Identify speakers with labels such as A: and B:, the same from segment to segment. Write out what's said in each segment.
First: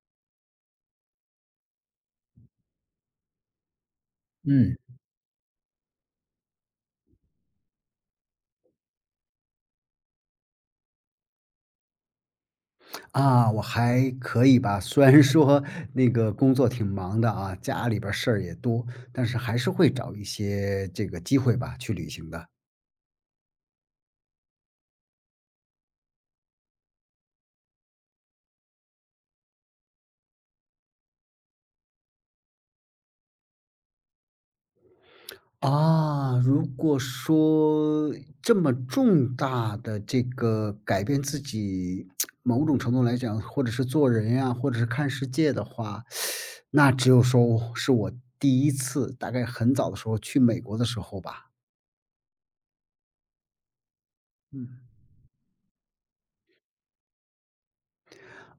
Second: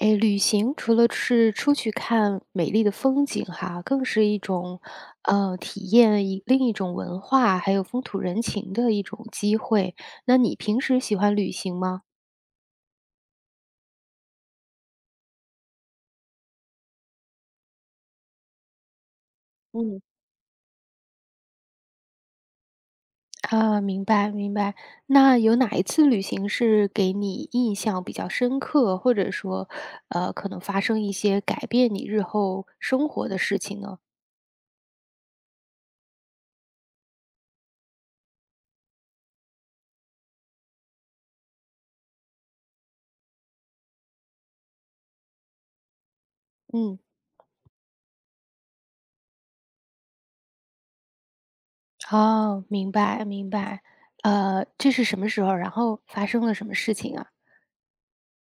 A: 诶，旅行除了是出去看美丽的风景哈，更是一
B: 嗯，
A: 种，体验一另一种文化，还有风土人情的一种机会。那你平时喜欢旅行吗？
B: 啊，我还可以吧，虽然说那个工作挺忙的啊，家里边儿事儿也多，但是还是会
A: 嗯。
B: 找一些这个机会吧，去旅行的。
A: 啊，明白明白。那有哪一次旅行是给你印象比较深刻，或者说，可能发生一些改变你日后生活的事情呢？
B: 啊，如果说这么重大的这个改变自己某种程度来讲，或者是做人呀，或者是看世界的话，那
A: 嗯，
B: 只有说是我第一次，大概很早的时候去美国的时候吧。
A: 哦，明白明白。
B: 嗯。
A: 这是什么时候，然后发生了什么事情啊？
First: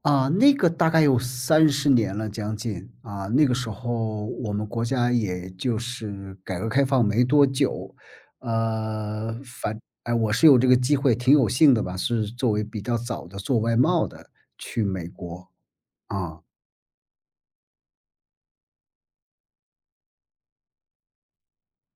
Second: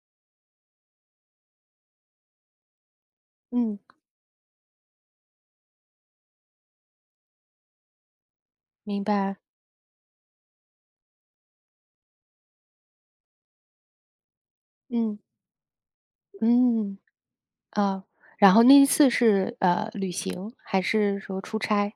B: 啊，那个大概有30年了，将近。啊，那个时
A: 嗯，
B: 候我们国家也就是改革开放没多久，
A: 明
B: 呃，
A: 白。
B: 反哎，我是有这个机会，挺有幸的吧，是作为比较早的做外贸的去美
A: 嗯，
B: 国，啊。
A: 嗯，啊，然后那一次是，旅行还是说出差？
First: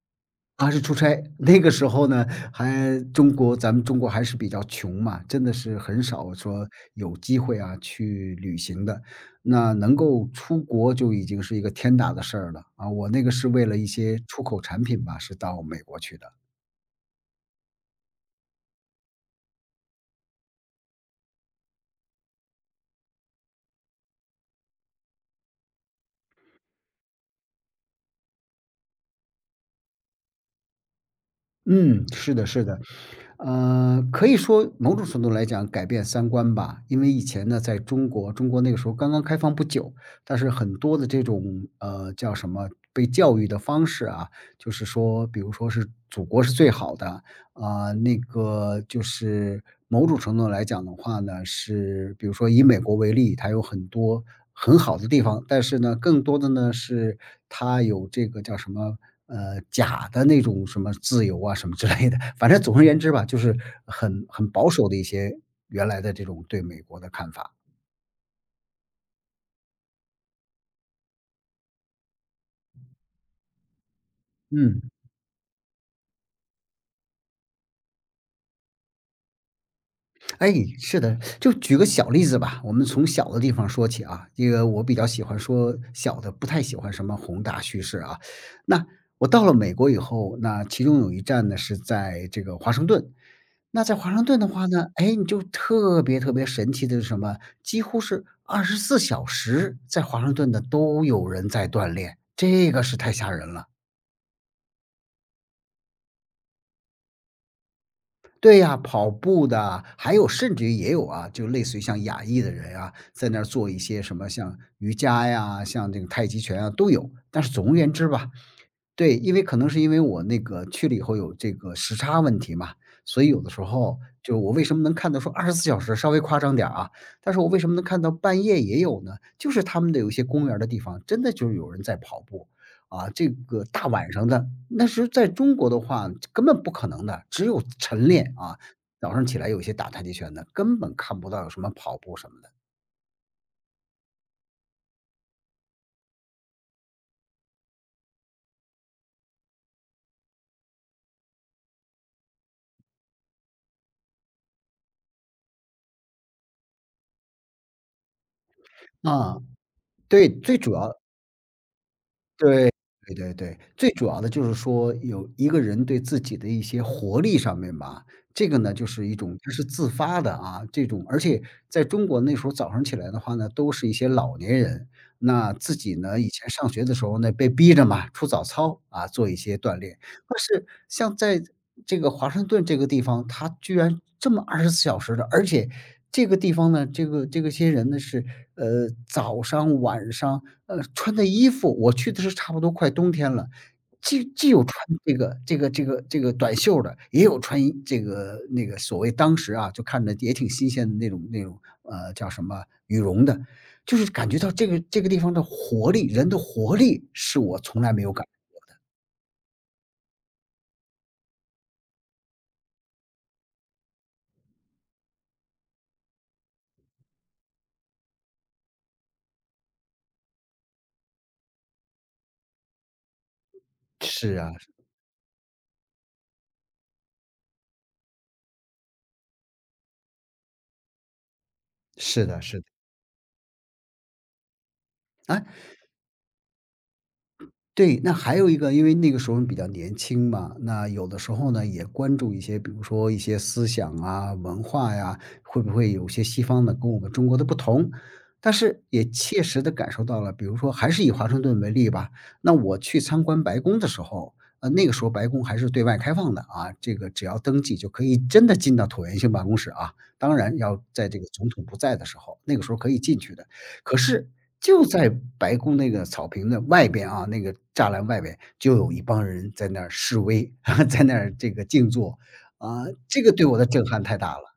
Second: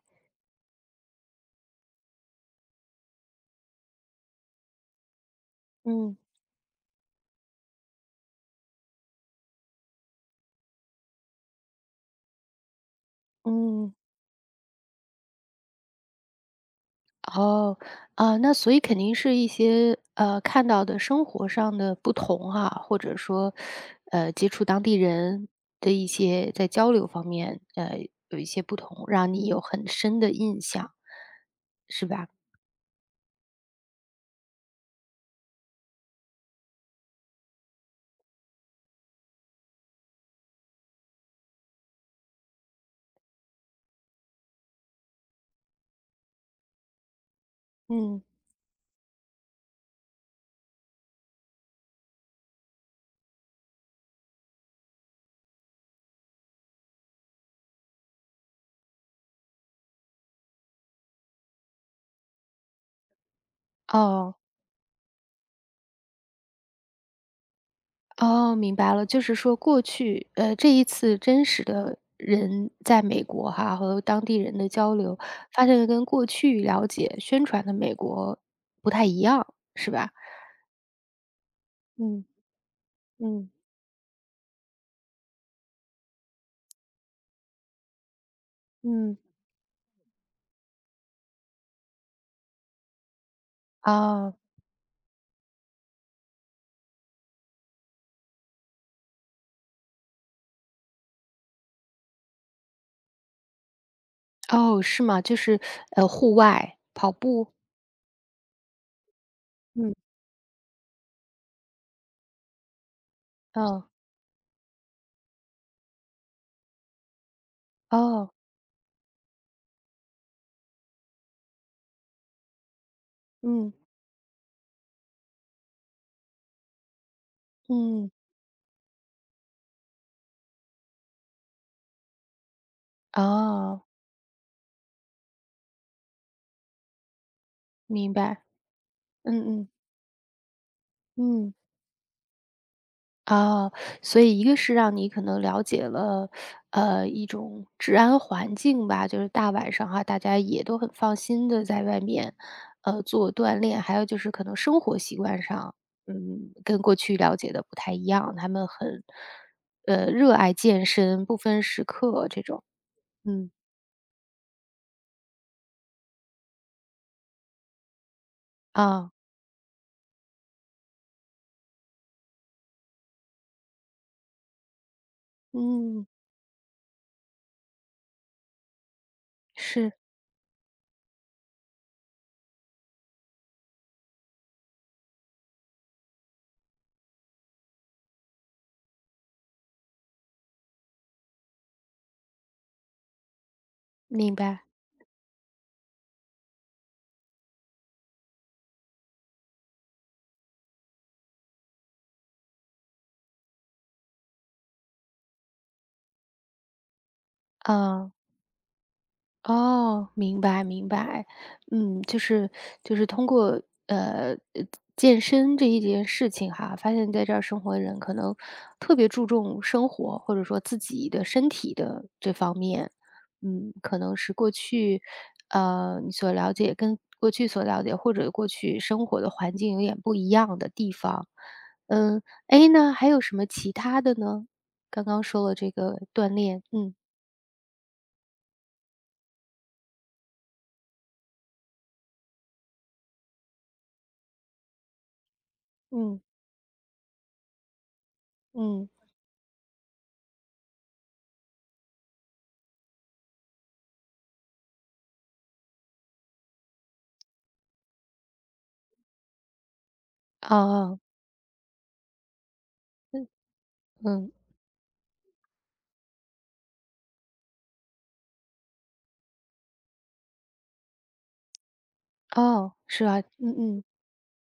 B: 啊，是出差。那个时候呢，还中国咱们中国还是比较穷嘛，真的是很
A: 嗯，
B: 少说有机会啊去旅行的。那能够出国就已经是一个天大的事儿了啊！我那个是为了一
A: 嗯，
B: 些出口产品吧，是到美国去的。
A: 哦，啊，那所以肯定是一些，看到的生活上的不同哈，或者说，接触当地人的一些在交流方面，有一些不同，让你有很深的印象，
B: 嗯，
A: 是吧？
B: 是的，是的，可以说某种程度来讲改变三观吧。因为以前呢，在中国，中国那个时候刚刚开放不久，但是很多的这种叫什么被教育的方式啊，就是说，比如说是祖国是最好的，啊，那
A: 嗯，
B: 个就是某种程度来讲的话呢，是比如说以美国为例，它有很多很好的地方，但是呢，更多的呢是它有这个叫什么假的那种什么自由啊什么之类的，反正总而言之吧，就是很
A: 哦。
B: 很保守的一些原来的这种对美国的看法。
A: 哦，明白了，就是说过去，这一次真实的人在美国哈，和当地人的
B: 嗯。
A: 交流，发现跟过去了解宣传的美国不太一样，是吧？
B: 哎，是的，就举个小例
A: 嗯
B: 子吧，我们从小的
A: 嗯
B: 地方说起啊。这个我比较喜欢说小的，不太喜欢什么宏大叙事啊。那
A: 嗯，
B: 我到了美国以后，那其中有一站呢是在这个华盛顿。那在华盛
A: 啊
B: 顿的话呢，哎，你就特别特别神奇的是什么？几乎是二十四小时在华盛顿的都有人在锻炼，这个是太吓人了。
A: 哦，是吗？就是户外跑步，
B: 对呀，跑步的啊，
A: 嗯，
B: 还有甚至于也有啊，就类似于像亚裔的人啊，在那儿做一
A: 哦
B: 些什么像瑜伽呀，像这个太极拳啊，都有。但是总而言之吧，
A: 哦，
B: 对，因为可能是因为我那个去了以后有这个时差问题嘛，所以有的时
A: 嗯
B: 候就我为什么能看到说二十四小时稍微夸张点儿啊，但是我为什么能看到
A: 嗯，
B: 半夜也有呢？就是他们的有一些公园儿的地方，真的就是有人在跑步。啊，这个
A: 哦，
B: 大晚上的，那时候在中国的话根本不可能的，只有晨
A: 明
B: 练
A: 白，
B: 啊，早上起来有
A: 嗯
B: 一
A: 嗯
B: 些打太极拳的，根本看不到有
A: 嗯。
B: 什么跑步什么的。
A: 哦，所以一个是让你可能了解了，一种治安环境吧，就是大晚上哈，大家也都很放心的在外面，做锻炼。还有就是可能生活习惯上，跟过去了解的不太一样，他们很，
B: 啊，对，
A: 热爱
B: 最主
A: 健
B: 要
A: 身，不分时刻这种。
B: 对，对对
A: 嗯，
B: 对，最主要的就是说有一个人对自己的一些活力上面吧，这个呢就是
A: 啊，
B: 一种它是自发的啊，这种而且在中国那时候早上起来的话呢，都是一些老年人，那自己
A: 嗯，
B: 呢以前上学的时候呢被逼着嘛，出早操啊，做一些锻
A: 是，
B: 炼。但是像在这个华盛顿这个地方，它居然这么二十四小时的，而且这个地方呢，这个些人呢是，早上、晚上，穿的衣服我去的是差不多快冬天了，既
A: 明
B: 既有
A: 白，
B: 穿这个短袖儿的，也有穿一这个那个所谓当时啊，就看着也挺新鲜的那种，叫什么羽绒的，就是感觉到这个地方的活力，人的活力是我从来没
A: 啊。
B: 有感
A: 哦，明白明白。嗯，就是通过呃呃健身这一件事情哈，发现在这儿生活的人可能特别注重生活，或者说自己的身体的这方面。嗯，可能是
B: 是啊，
A: 过去你所了解跟过去所了解或者过去生活的环境有点不一样的地方。嗯，
B: 是的是的。
A: a 呢还有什么其他的呢？刚刚
B: 啊，
A: 说了这个锻炼，嗯
B: 对，那还有一个，因为那个时候比较年轻嘛，那有的时候呢也关注一些，比如说一些思想啊、文化呀，会不会有些
A: 嗯
B: 西方的跟我们中国的不同？但是
A: 嗯，
B: 也切实的感受到了，比如说还是以华盛顿为例吧，那我去参观白宫的时候，那个时候白宫还是对外开放的啊，这个只要登记就可以真的进到椭圆形办公室啊，当
A: 哦
B: 然要在
A: 哦。
B: 这个总统不在的时候，那个时候可以进去的。可是
A: 嗯，
B: 就在白宫那个草坪的外边啊，那个栅栏外边就有一帮人在那儿示威，在那儿这个静坐，
A: 哦，
B: 啊，
A: 是啊，
B: 这个对
A: 嗯
B: 我的
A: 嗯，
B: 震撼太大了。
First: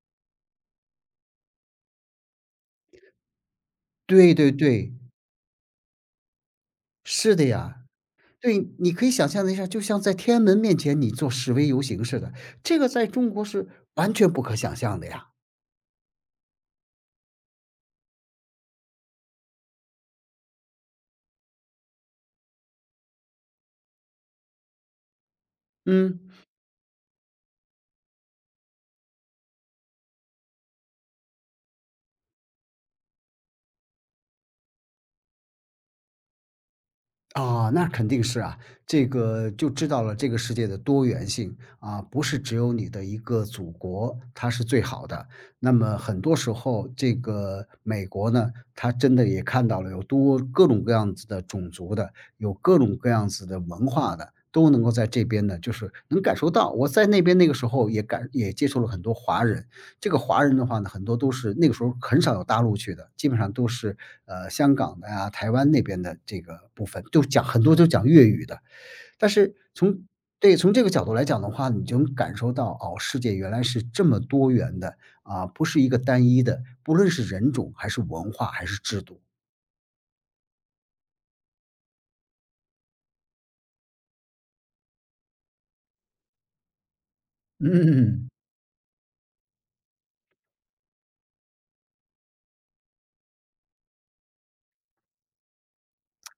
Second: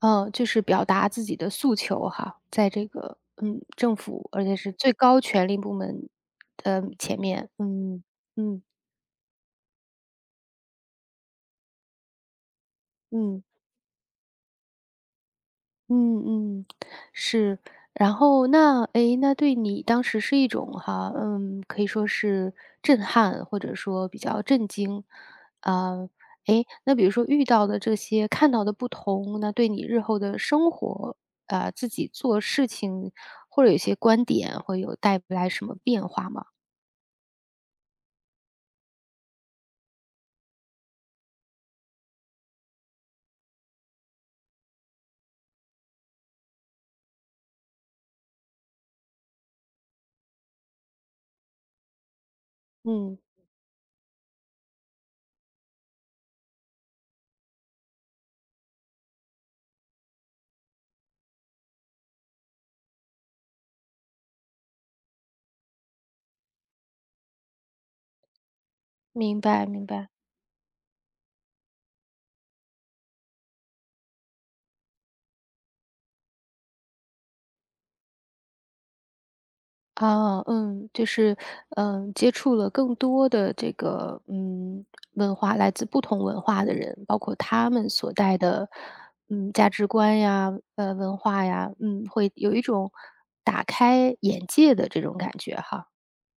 A: 哦，就是表达自己的诉求哈，在这个，政府，
B: 对
A: 而
B: 对
A: 且是
B: 对，
A: 最高权力部门的前
B: 是的
A: 面，
B: 呀，
A: 嗯嗯
B: 对，你可以想象一下，就像在天安门面前你做示威游行似的，这个在中
A: 嗯。
B: 国是完全不可想象的呀，
A: 嗯嗯，是。然后那诶，那对你当时是一种哈，嗯，可以说是震撼，或者说比较震惊。啊，
B: 嗯。
A: 诶，那比如说遇到的这些看到的不同，那对你日后的生活，啊，自己做事情或者有些观点会有带不来什么变化吗？
B: 啊，那肯定是啊，这个就知道了这个世界的多元性啊，不是只有你的一个祖国，它是最好的。那么很多时候，这个美国呢，他真的也看到了有多各种各样子的种族的，有各种各
A: 嗯，
B: 样子的文化的，都能够在这边呢，就是能感受到。我在那边那个时候也接触了很多华人，这个华人的话呢，很多都是那个时候很少有大陆去的，基本上都是，香港的呀、台湾那边的这个部分，就讲很多就讲粤语的。但
A: 明
B: 是
A: 白明
B: 从
A: 白。
B: 对，从这个角度来讲的话，你就能感受到，哦，世界原来是这么多元的，啊，不是一个单一的，不论是人种还是文化还是制度。
A: 啊，嗯，就是，接触了更多的这个，文化，来自不同文化的人，包括他们所
B: 嗯。
A: 带的，价值观呀，文化呀，会有一种打开眼界的这种感觉哈，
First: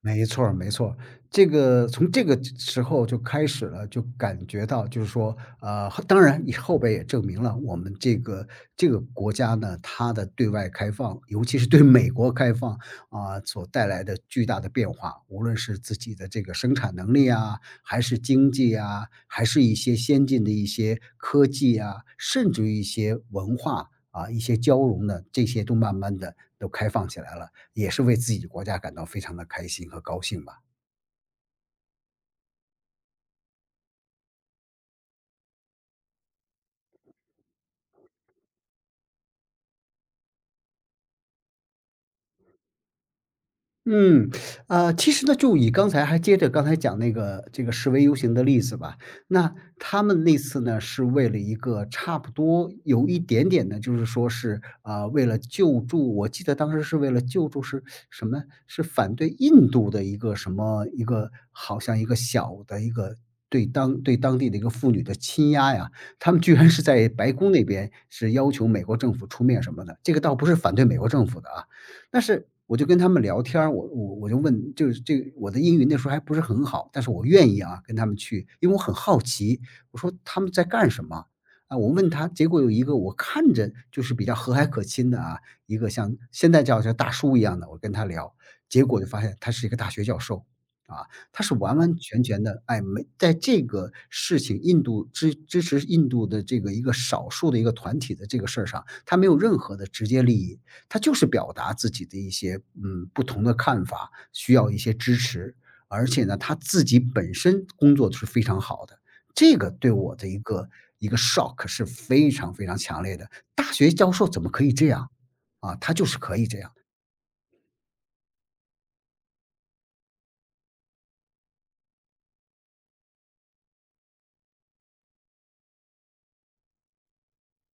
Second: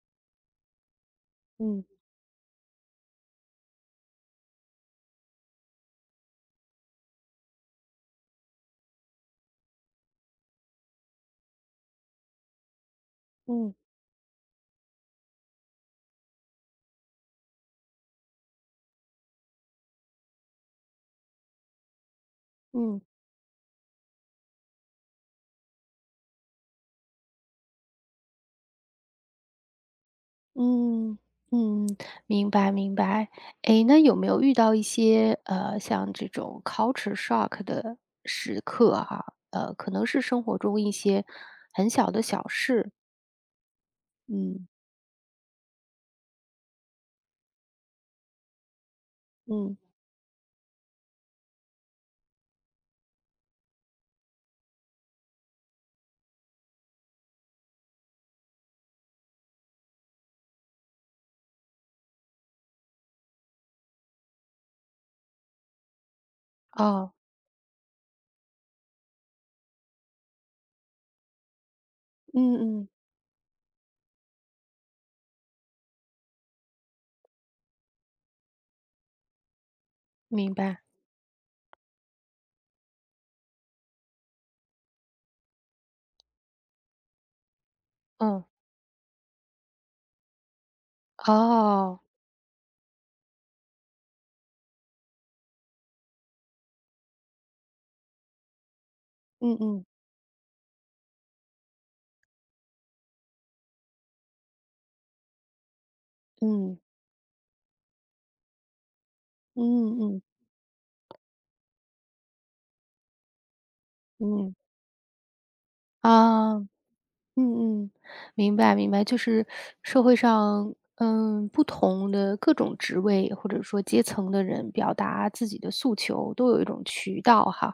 B: 没错儿没错儿这
A: 嗯。
B: 个从这个时候就开始了，就感觉到就是说，当然以后边也证明了我们这个国家呢，它的对外开放，尤其是对美国开放啊，所
A: 嗯
B: 带来的巨大的变化，无论是自己的这个生产能力啊，还是经济啊，还是一些先进的一些科技啊，甚至于一
A: 嗯。
B: 些文化啊，一些交融的这些都慢慢的都开放起来了。也是为自己国家感到非常的开心和高兴吧。
A: 嗯，嗯，明白明白。诶，那有没有遇到一些，像这种 culture shock 的时刻哈？可能是生活中一些很小的小事。
B: 嗯，
A: 嗯，
B: 其实呢，就以刚才还接着刚才讲那个这个示威游行的例子吧，那
A: 嗯，
B: 他们那次呢，是为了一个差不多有一点点呢，就是说是啊、为了救助，我记得当时是为了救助是什么？是反对印度的一个什么一个，好像一个小的一个。对当地的一个妇女的欺压呀，他们居然是在
A: 哦，
B: 白宫那边是要求美国政府出面什么的，这个倒不是反对美国政府的啊，但是
A: 嗯
B: 我就
A: 嗯，
B: 跟他们聊天儿，我就问，就是这个我的英语那时候还不是很好，但是我愿意啊跟他们去，因为我很好奇，我说他们
A: 明
B: 在
A: 白。
B: 干什么啊？我问他，结果有一个我看着就是比较和蔼可亲的啊，一个像现在叫大叔一样的，我跟他聊，
A: 嗯，
B: 结果就发现他是一个大学教授。啊，他是完完
A: 哦，
B: 全全的，哎，没在这个事情，印度支持印度的这个一个少数的一个团体的这个事儿上，他没有任
A: 嗯
B: 何
A: 嗯，
B: 的直接利益，他就是表达自己的一些，嗯，不同的看法，需要一些支持。而且呢，他
A: 嗯，
B: 自己本身工作是非常好的，这个对
A: 嗯
B: 我
A: 嗯，
B: 的一个 shock 是非常非常强烈的。大学教授怎么
A: 嗯，
B: 可以这样？啊，他就是可以
A: 啊。
B: 这样。
A: 嗯嗯，明白明白，就是社会上，不同的各种职位或者说阶层的人表达自己的诉求，都有一种渠道哈，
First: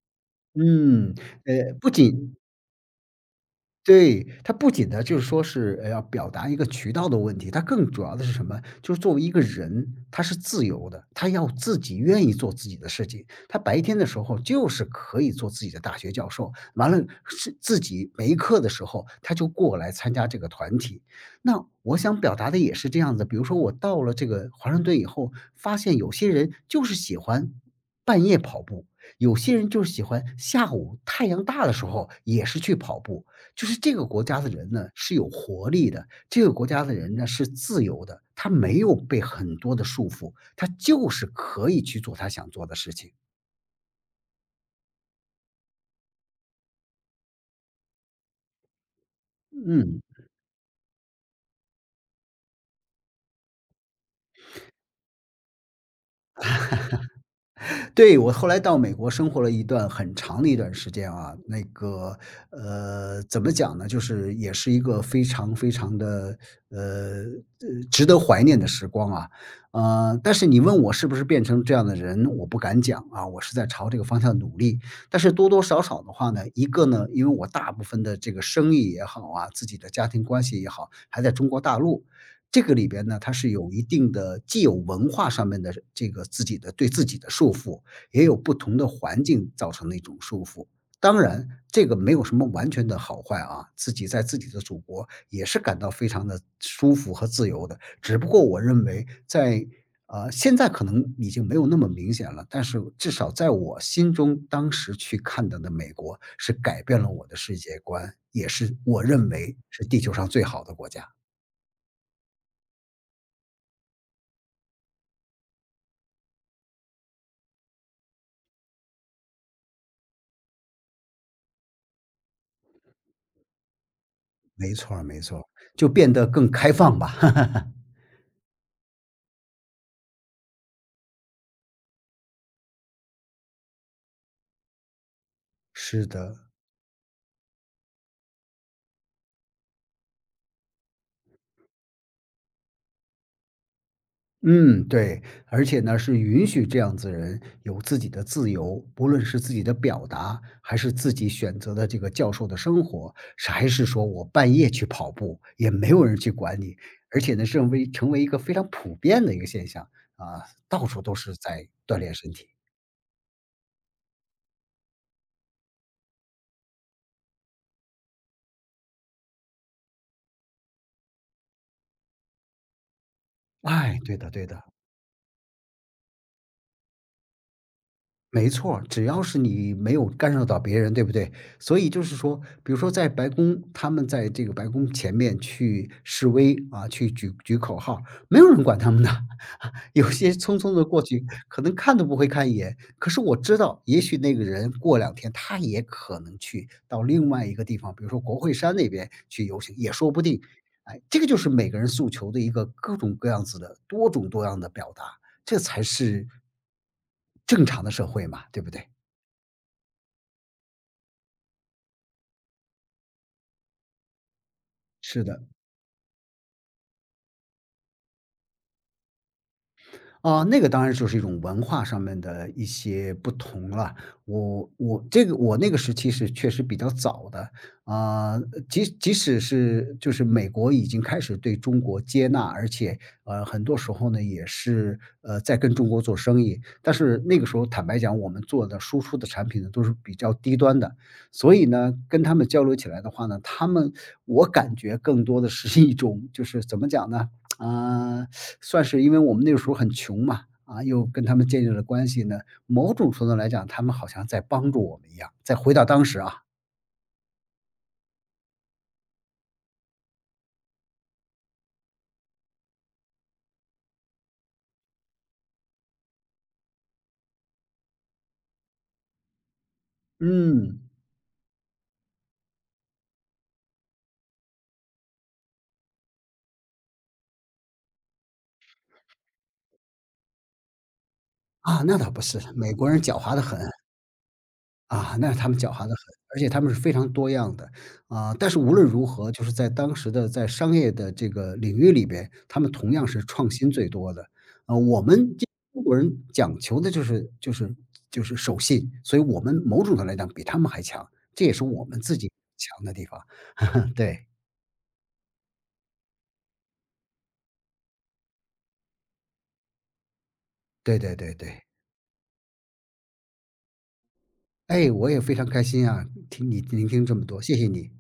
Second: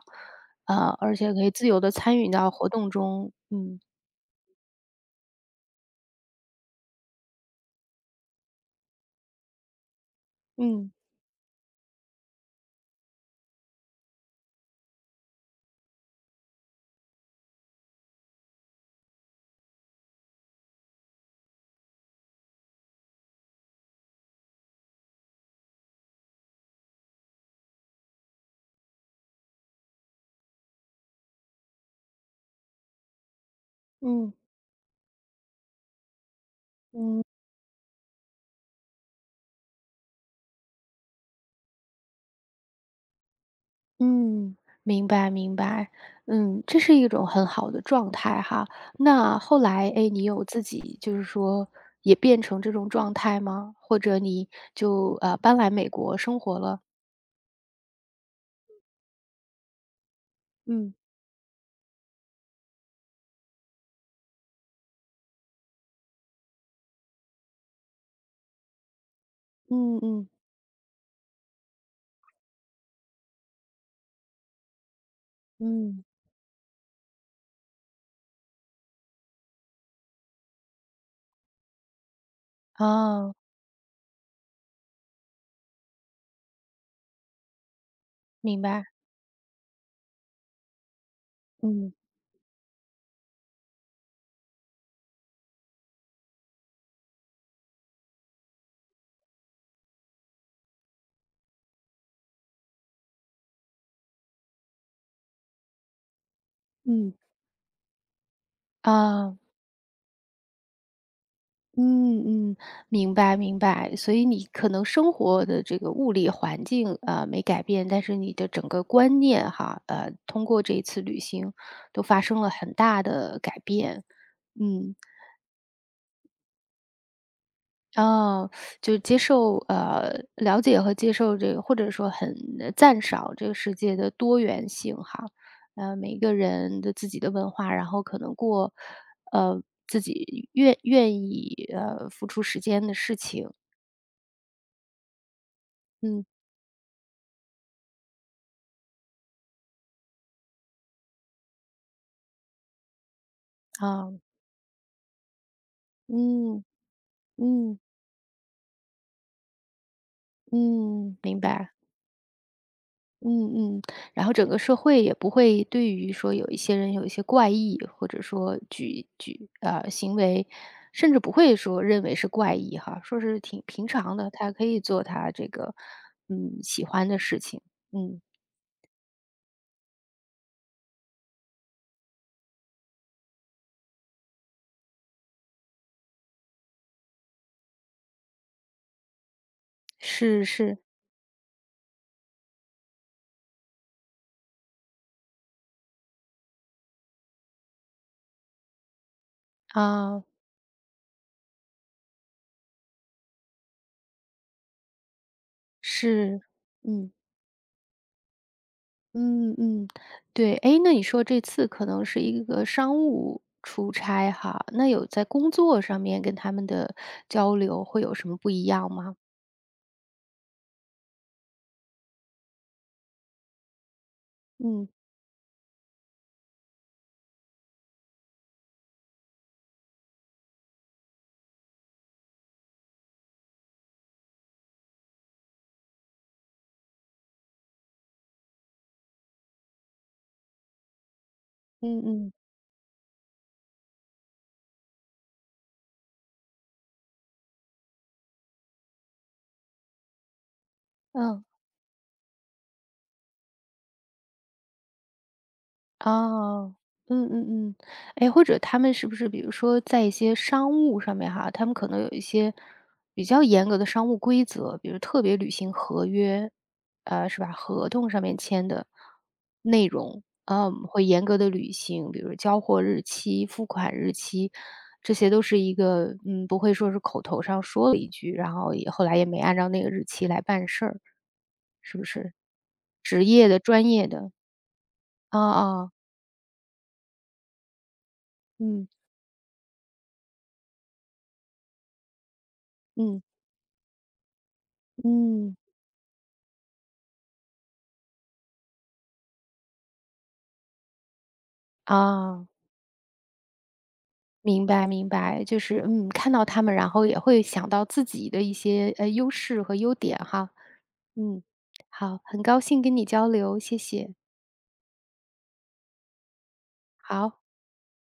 A: 啊，
B: 嗯，
A: 而且可以自
B: 呃，
A: 由
B: 不
A: 的参与
B: 仅
A: 到活动中，嗯
B: 对，它不仅呢，就是说是，要表达一个渠道的问题，它更主要的是什么？就是作为一个人，他是自由
A: 嗯
B: 的，他要自己愿意做自己的事情。他白天的时候就是可以做自己的大学教授，完了是自己没课的时候，他就过来参加这个团体。那我想表达的也是这样的，比如说我到了这个华盛顿以后，发现有些人就是喜欢半夜跑步，有些人就是喜欢下午太阳大的时候也是去跑步。就是这个国
A: 嗯
B: 家的人呢是有活力的，这个国家的人
A: 嗯
B: 呢是自由的，他没有被很多的束缚，他就是可以去做他想做的事情。
A: 嗯，明白明白，嗯，这是一种很好的状态哈。那后来，
B: 嗯。
A: 哎，你有自己就是说也变成这种状态吗？或者你就搬来美国生活了？
B: 对，我后来到美国生活了一段很长的一段时
A: 嗯。
B: 间啊，那个，怎么讲呢？就是也是一个非常非常的，呃，值得怀念的时光啊。
A: 嗯嗯。
B: 但是你问我是不是变成这样的人，我不敢讲啊，我是在朝这个方向努力。但是多多少少
A: 嗯，
B: 的话呢，一个呢，因为我大部分的这个生意也好啊，自己的家庭关系也好，还在中国大陆。这个里边呢，它
A: 哦，
B: 是有一定的既有文化上面的这个自己的对自己的束缚，也有不
A: 明
B: 同
A: 白，
B: 的环境造成的一种束缚。当然，这
A: 嗯。
B: 个没有什么完全的好坏啊，自己在自己的祖国也是感到非常的舒服和自由的。只不过我认为在，现在可能已经没有那么明显了，但是至少在我心中，当时去看到的美国是改变了
A: 嗯。
B: 我的世界观，也
A: 哦。嗯嗯
B: 是我认
A: 啊，
B: 为是地球上最好的国家。
A: 嗯嗯明白明白，所以你可能生活的这个物理环境，啊没改变，但是你的整个观念哈，通过这一次旅行都发生了很大的改变，
B: 没
A: 嗯。
B: 错儿，没错儿，就变得更开放吧。
A: 哦，就是了解和接受这个或者说很赞赏这个世界的多元性哈。
B: 是
A: 每个
B: 的。
A: 人的自己的文化，然后可能过，呃，自己愿意，付出时间的事情。
B: 嗯，对，而且呢，是
A: 嗯，
B: 允许这样子人有自己的自由，不论是自己的表达，还是自己选择的这个教授的生活，是还是说
A: 啊，
B: 我半夜去跑步，也没有人去管
A: 嗯，
B: 你，而且呢，是
A: 嗯，
B: 为成为一个非常普遍的一个现象，啊，到处都
A: 嗯，
B: 是
A: 明
B: 在
A: 白。
B: 锻炼身体。
A: 嗯嗯，然后整个社会也不会对于说有一些人有一些怪异，或者说举举呃行为，甚至不会说认为是怪异哈，说是挺平
B: 哎，对
A: 常
B: 的
A: 的，
B: 对
A: 他
B: 的。
A: 可以做他这个喜欢的事情，嗯，
B: 没错儿只要是你没有干扰到别人，对不对？所以就是说，比如说在白宫，他们在这个白宫前面去示威啊，去举口号，没有人管他们的，有些
A: 是
B: 匆匆
A: 是
B: 的过去，可能看都不会看一眼。可是我知道，也许那个人过两天他也可能去到另外一个地方，比如说国会山那边去游行，也说不
A: 啊
B: 定。哎，这个就是每个人诉求的一个各种各样子的多种多样的表达。这才是
A: 是，嗯
B: 正常的社会嘛，对不对？
A: 嗯嗯，对，哎，那你说这次可能是一个商务出差哈，那有
B: 是
A: 在
B: 的，
A: 工作上面跟他们的交流会有什么不一样吗？
B: 啊，那个当然就是一种文化上面的一些不同了。我
A: 嗯。
B: 我这个我那个时期是确实比较早的，啊，即使是就是美国已经开始对中国接纳，而且很多时候呢也是在跟中国做生意，但是那个时候坦白讲，我们做的输出的产品呢都是比较低端的，所以呢
A: 嗯
B: 跟
A: 嗯。
B: 他们交流起来的话呢，他们我感觉更多的是一种就是怎么讲呢？啊，算是因为我们那个时候很穷嘛，啊，又跟他
A: 嗯，
B: 们建立了关系呢，某种程度来讲，他们好像在帮助我们一样。再回到当时啊，
A: 哦，嗯嗯嗯。哎，或者他们是不是比如说在一些商务上面哈，他们可能有一些比较严格的商务规则，比如特别履行合约，是吧？合同上面签的内容，
B: 嗯，
A: 会严格的履行，比如交货日期、付款日期，这些都是一个不会说是口头上说了一句，然后也后来也没按照那个日期来办事儿，
B: 啊，那
A: 是不
B: 倒不
A: 是？
B: 是，美国人狡
A: 职
B: 猾的
A: 业
B: 很。
A: 的、专业的，
B: 啊，那
A: 啊
B: 他们狡
A: 啊。
B: 猾的
A: 哦
B: 很，而且他们是非常多样的。啊，但是无论
A: 嗯
B: 如何，就是在当时的在商业的这个领域里边，他们同样是
A: 嗯
B: 创新最多的。啊，我们这
A: 嗯，
B: 中国人讲求的就是守信，所以我们某种上来讲比他们还强，这也是我们自己
A: 啊，
B: 强的地方。嗯
A: 明白明白，就是看到他们，然后也会想到自己的一些优势和优点哈，
B: 对对对对
A: 嗯，
B: 对。
A: 好，很高兴跟你交流，谢谢，
B: 哎，我也非常开心啊，听你聆听这么
A: 好。
B: 多，谢谢你。